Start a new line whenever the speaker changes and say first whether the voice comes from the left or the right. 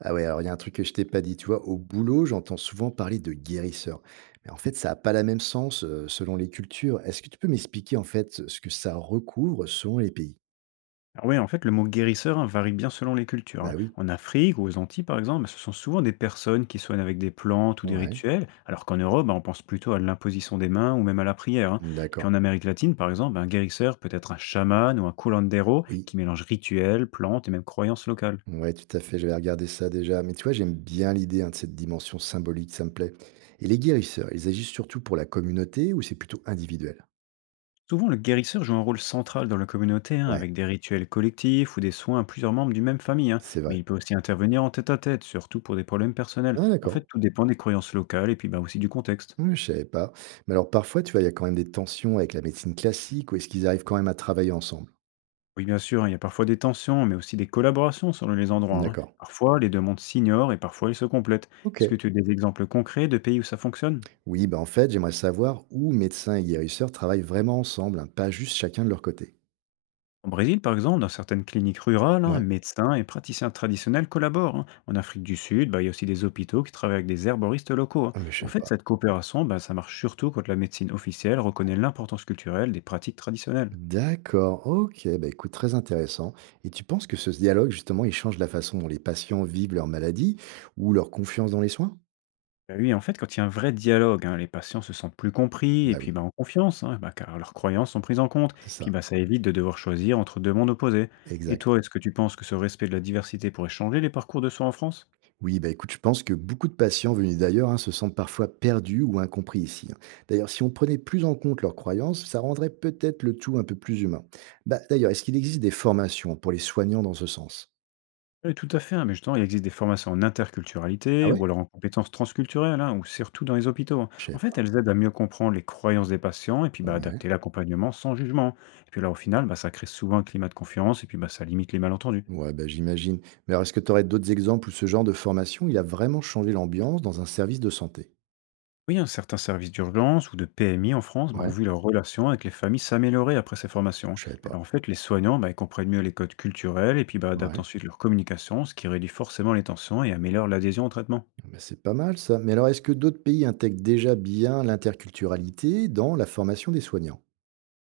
right: Ah ouais, alors il y a un truc que je t'ai pas dit, tu vois, au boulot, j'entends souvent parler de guérisseur. Mais en fait, ça n'a pas la même sens selon les cultures. Est-ce que tu peux m'expliquer en fait ce que ça recouvre selon les pays?
left: Alors oui, en fait, le mot guérisseur, hein, varie bien selon les cultures,
right: Bah
left: hein.
right: oui,
left: En Afrique ou aux Antilles, par exemple, ce sont souvent des personnes qui soignent avec des plantes ou des
right: ouais,
left: rituels, alors qu'en Europe, bah, on pense plutôt à l'imposition des mains ou même à la prière, hein. Et puis
right: d'accord,
left: en Amérique latine, par exemple, un guérisseur peut être un chaman ou un curandero
right: oui,
left: qui mélange rituels, plantes et même croyances locales.
right: ouais, tout à fait, j'avais regardé ça déjà. Mais tu vois, j'aime bien l'idée hein, de cette dimension symbolique, ça me plaît. Et les guérisseurs, ils agissent surtout pour la communauté ou c'est plutôt individuel?
left: Souvent, le guérisseur joue un rôle central dans la communauté, hein,
right: Ouais,
left: avec des rituels collectifs ou des soins à plusieurs membres d'une même famille, hein.
right: c'est
left: Mais
right: vrai.
left: il peut aussi intervenir en tête-à-tête, surtout pour des problèmes personnels.
right: Ah,
left: En fait,
right: d'accord.
left: tout dépend des croyances locales et puis bah, aussi du contexte.
right: Ouais, je savais pas. Mais alors parfois, tu vois, il y a quand même des tensions avec la médecine classique ou est-ce qu'ils arrivent quand même à travailler ensemble?
left: Oui, bien sûr, il y a parfois des tensions, mais aussi des collaborations selon les endroits, hein.
right: D'accord.
left: Parfois, les deux mondes s'ignorent et parfois ils se complètent. Est-ce que
right: OK.
left: tu as des exemples concrets de pays où ça fonctionne?
right: Oui, bah, en fait, j'aimerais savoir où médecins et guérisseurs travaillent vraiment ensemble, hein, pas juste chacun de leur côté.
left: Au Brésil, par exemple, dans certaines cliniques rurales, hein,
right: Ouais.
left: médecins et praticiens traditionnels collaborent, hein. En Afrique du Sud, bah, il y a aussi des hôpitaux qui travaillent avec des herboristes locaux, hein.
right: Ah, mais je
left: En
right: savais
left: fait,
right: pas.
left: cette coopération, bah, ça marche surtout quand la médecine officielle reconnaît l'importance culturelle des pratiques traditionnelles.
right: D'accord. OK. Bah, écoute, très intéressant. Et tu penses que ce dialogue, justement, il change la façon dont les patients vivent leur maladie ou leur confiance dans les soins?
left: Bah, oui, en fait, quand il y a un vrai dialogue, hein, les patients se sentent plus compris
right: Bah
left: et
right: oui,
left: puis bah, en confiance, hein, bah, car leurs croyances sont prises en compte.
right: c'est
left: Puis
right: ça.
left: bah, ça évite de devoir choisir entre deux mondes opposés. Et
right: Exact.
left: toi, est-ce que tu penses que ce respect de la diversité pourrait changer les parcours de soins en France?
right: Oui, bah écoute, je pense que beaucoup de patients venus d'ailleurs hein, se sentent parfois perdus ou incompris ici, hein. D'ailleurs, si on prenait plus en compte leurs croyances, ça rendrait peut-être le tout un peu plus humain. Bah, d'ailleurs, est-ce qu'il existe des formations pour les soignants dans ce sens?
left: Oui, tout à fait, hein, mais justement, il existe des formations en
right: Ah
left: interculturalité ou
right: ouais.
left: alors en compétences transculturelles, hein, ou surtout dans les hôpitaux, hein.
right: Je sais
left: En fait,
right: pas.
left: elles aident à mieux comprendre les croyances des patients et puis bah,
right: Ouais,
left: adapter l'accompagnement sans jugement. Et puis là, au final, bah, ça crée souvent un climat de confiance et puis bah, ça limite les malentendus.
right: ouais bah, j'imagine. Mais alors, est-ce que tu aurais d'autres exemples où ce genre de formation, il a vraiment changé l'ambiance dans un service de santé?
left: Oui, hein, certains services d'urgence ou de PMI en France ben, ont
right: Ouais,
left: vu leur relation avec les familles s'améliorer après ces formations, hein.
right: je savais
left: Puis
right: pas.
left: là, en fait, les soignants ben, ils comprennent mieux les codes culturels et puis ben, adaptent
right: Ouais.
left: ensuite leur communication, ce qui réduit forcément les tensions et améliore l'adhésion au traitement.
right: Bah, c'est pas mal ça. Mais alors, est-ce que d'autres pays intègrent déjà bien l'interculturalité dans la formation des soignants?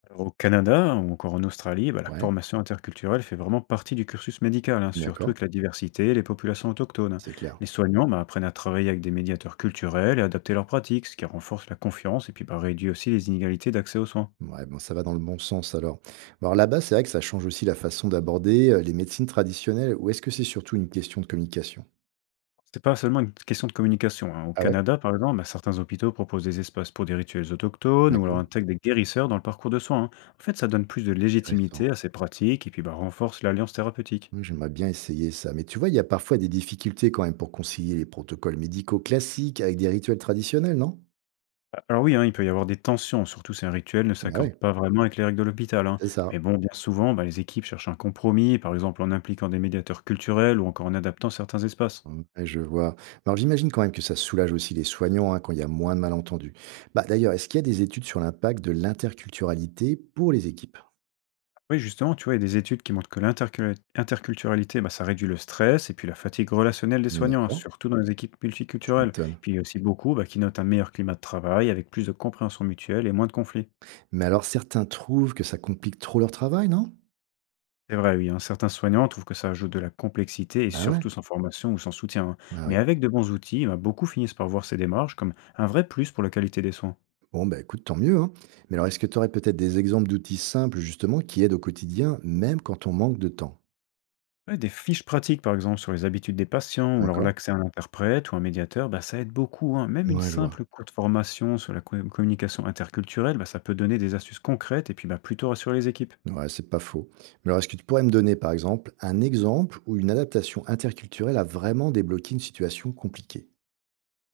left: Alors, au Canada ou encore en Australie, ben, la
right: Ouais,
left: formation interculturelle fait vraiment partie du cursus médical, hein, surtout
right: d'accord,
left: avec la diversité et les populations autochtones, hein.
right: c'est clair.
left: Les soignants ben, apprennent à travailler avec des médiateurs culturels et adapter leurs pratiques, ce qui renforce la confiance et puis ben, réduit aussi les inégalités d'accès aux soins.
right: Ouais, bon, ça va dans le bon sens alors. Alors là-bas, c'est vrai que ça change aussi la façon d'aborder les médecines traditionnelles, ou est-ce que c'est surtout une question de communication?
left: C'est pas seulement une question de communication, hein. Au
right: Ah ouais?
left: Canada, par exemple, bah, certains hôpitaux proposent des espaces pour des rituels autochtones ou alors
right: D'accord,
left: intègrent des guérisseurs dans le parcours de soins, hein. En fait, ça donne plus de
right: intéressant.
left: légitimité à ces pratiques et puis bah, renforce l'alliance thérapeutique.
right: Ouais, j'aimerais bien essayer ça. Mais tu vois, il y a parfois des difficultés quand même pour concilier les protocoles médicaux classiques avec des rituels traditionnels, non?
left: Ah, alors oui, hein, il peut y avoir des tensions, surtout si un rituel ne
right: Bah
left: s'accorde
right: ouais,
left: pas vraiment avec les règles de l'hôpital, hein.
right: c'est ça.
left: Mais bon, bien souvent, bah, les équipes cherchent un compromis, par exemple en impliquant des médiateurs culturels ou encore en adaptant certains espaces.
right: Ouais, je vois. Alors j'imagine quand même que ça soulage aussi les soignants hein, quand il y a moins de malentendus. Bah d'ailleurs, est-ce qu'il y a des études sur l'impact de l'interculturalité pour les équipes?
left: Oui, justement, tu vois, il y a des études qui montrent que l'interculturalité, bah, ça réduit le stress et puis la fatigue relationnelle des soignants, hein,
right: D'accord,
left: surtout dans les équipes
right: tu
left: multiculturelles.
right: m'étonnes.
left: Puis il y a aussi beaucoup bah, qui notent un meilleur climat de travail avec plus de compréhension mutuelle et moins de conflits.
right: Mais alors certains trouvent que ça complique trop leur travail, non?
left: C'est vrai, oui, hein, certains soignants trouvent que ça ajoute de la complexité et
right: Bah ouais,
left: surtout sans formation ou sans soutien, hein.
right: bah
left: Mais
right: oui.
left: avec de bons outils, bah, beaucoup finissent par voir ces démarches comme un vrai plus pour la qualité des soins.
right: Bon, bah écoute, tant mieux, hein. Mais alors est-ce que tu aurais peut-être des exemples d'outils simples justement qui aident au quotidien, même quand on manque de temps?
left: Ouais, des fiches pratiques, par exemple, sur les habitudes des patients, ou alors
right: D'accord?
left: l'accès à un interprète ou un médiateur, bah, ça aide beaucoup, hein. Même une
right: Ouais, je vois.
left: simple courte formation sur la communication interculturelle, bah, ça peut donner des astuces concrètes et puis bah, plutôt rassurer les équipes.
right: Ouais, c'est pas faux. Mais alors est-ce que tu pourrais me donner par exemple un exemple où une adaptation interculturelle a vraiment débloqué une situation compliquée?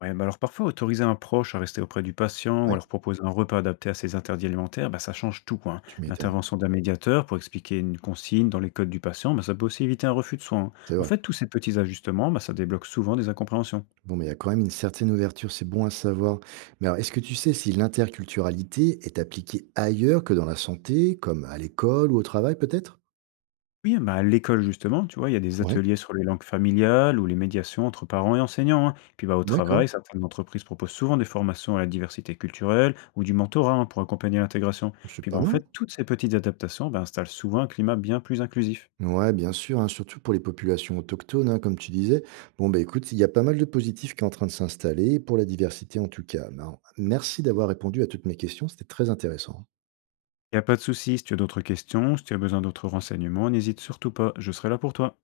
left: Ouais, bah, alors parfois, autoriser un proche à rester auprès du patient ou
right: Ouais,
left: alors proposer un repas adapté à ses interdits alimentaires, bah, ça change tout, quoi, hein.
right: tu m'étonnes.
left: L'intervention d'un médiateur pour expliquer une consigne dans les codes du patient, bah, ça peut aussi éviter un refus de soins, hein.
right: C'est
left: En
right: vrai.
left: fait, tous ces petits ajustements, bah, ça débloque souvent des incompréhensions.
right: Bon, mais il y a quand même une certaine ouverture, c'est bon à savoir. Mais alors, est-ce que tu sais si l'interculturalité est appliquée ailleurs que dans la santé, comme à l'école ou au travail peut-être?
left: Oui, bah, à l'école justement, tu vois, il y a des
right: Ouais,
left: ateliers sur les langues familiales ou les médiations entre parents et enseignants, hein. Puis bah, au
right: d'accord,
left: travail, certaines entreprises proposent souvent des formations à la diversité culturelle ou du mentorat, hein, pour accompagner l'intégration.
right: c'est
left: Puis bah,
right: pas
left: en
right: mal.
left: fait, toutes ces petites adaptations bah, installent souvent un climat bien plus inclusif.
right: Ouais, bien sûr, hein, surtout pour les populations autochtones, hein, comme tu disais. Bon, bah écoute, il y a pas mal de positifs qui est en train de s'installer, pour la diversité en tout cas. Ben, merci d'avoir répondu à toutes mes questions, c'était très intéressant.
left: Il n'y a pas de souci, si tu as d'autres questions, si tu as besoin d'autres renseignements, n'hésite surtout pas, je serai là pour toi.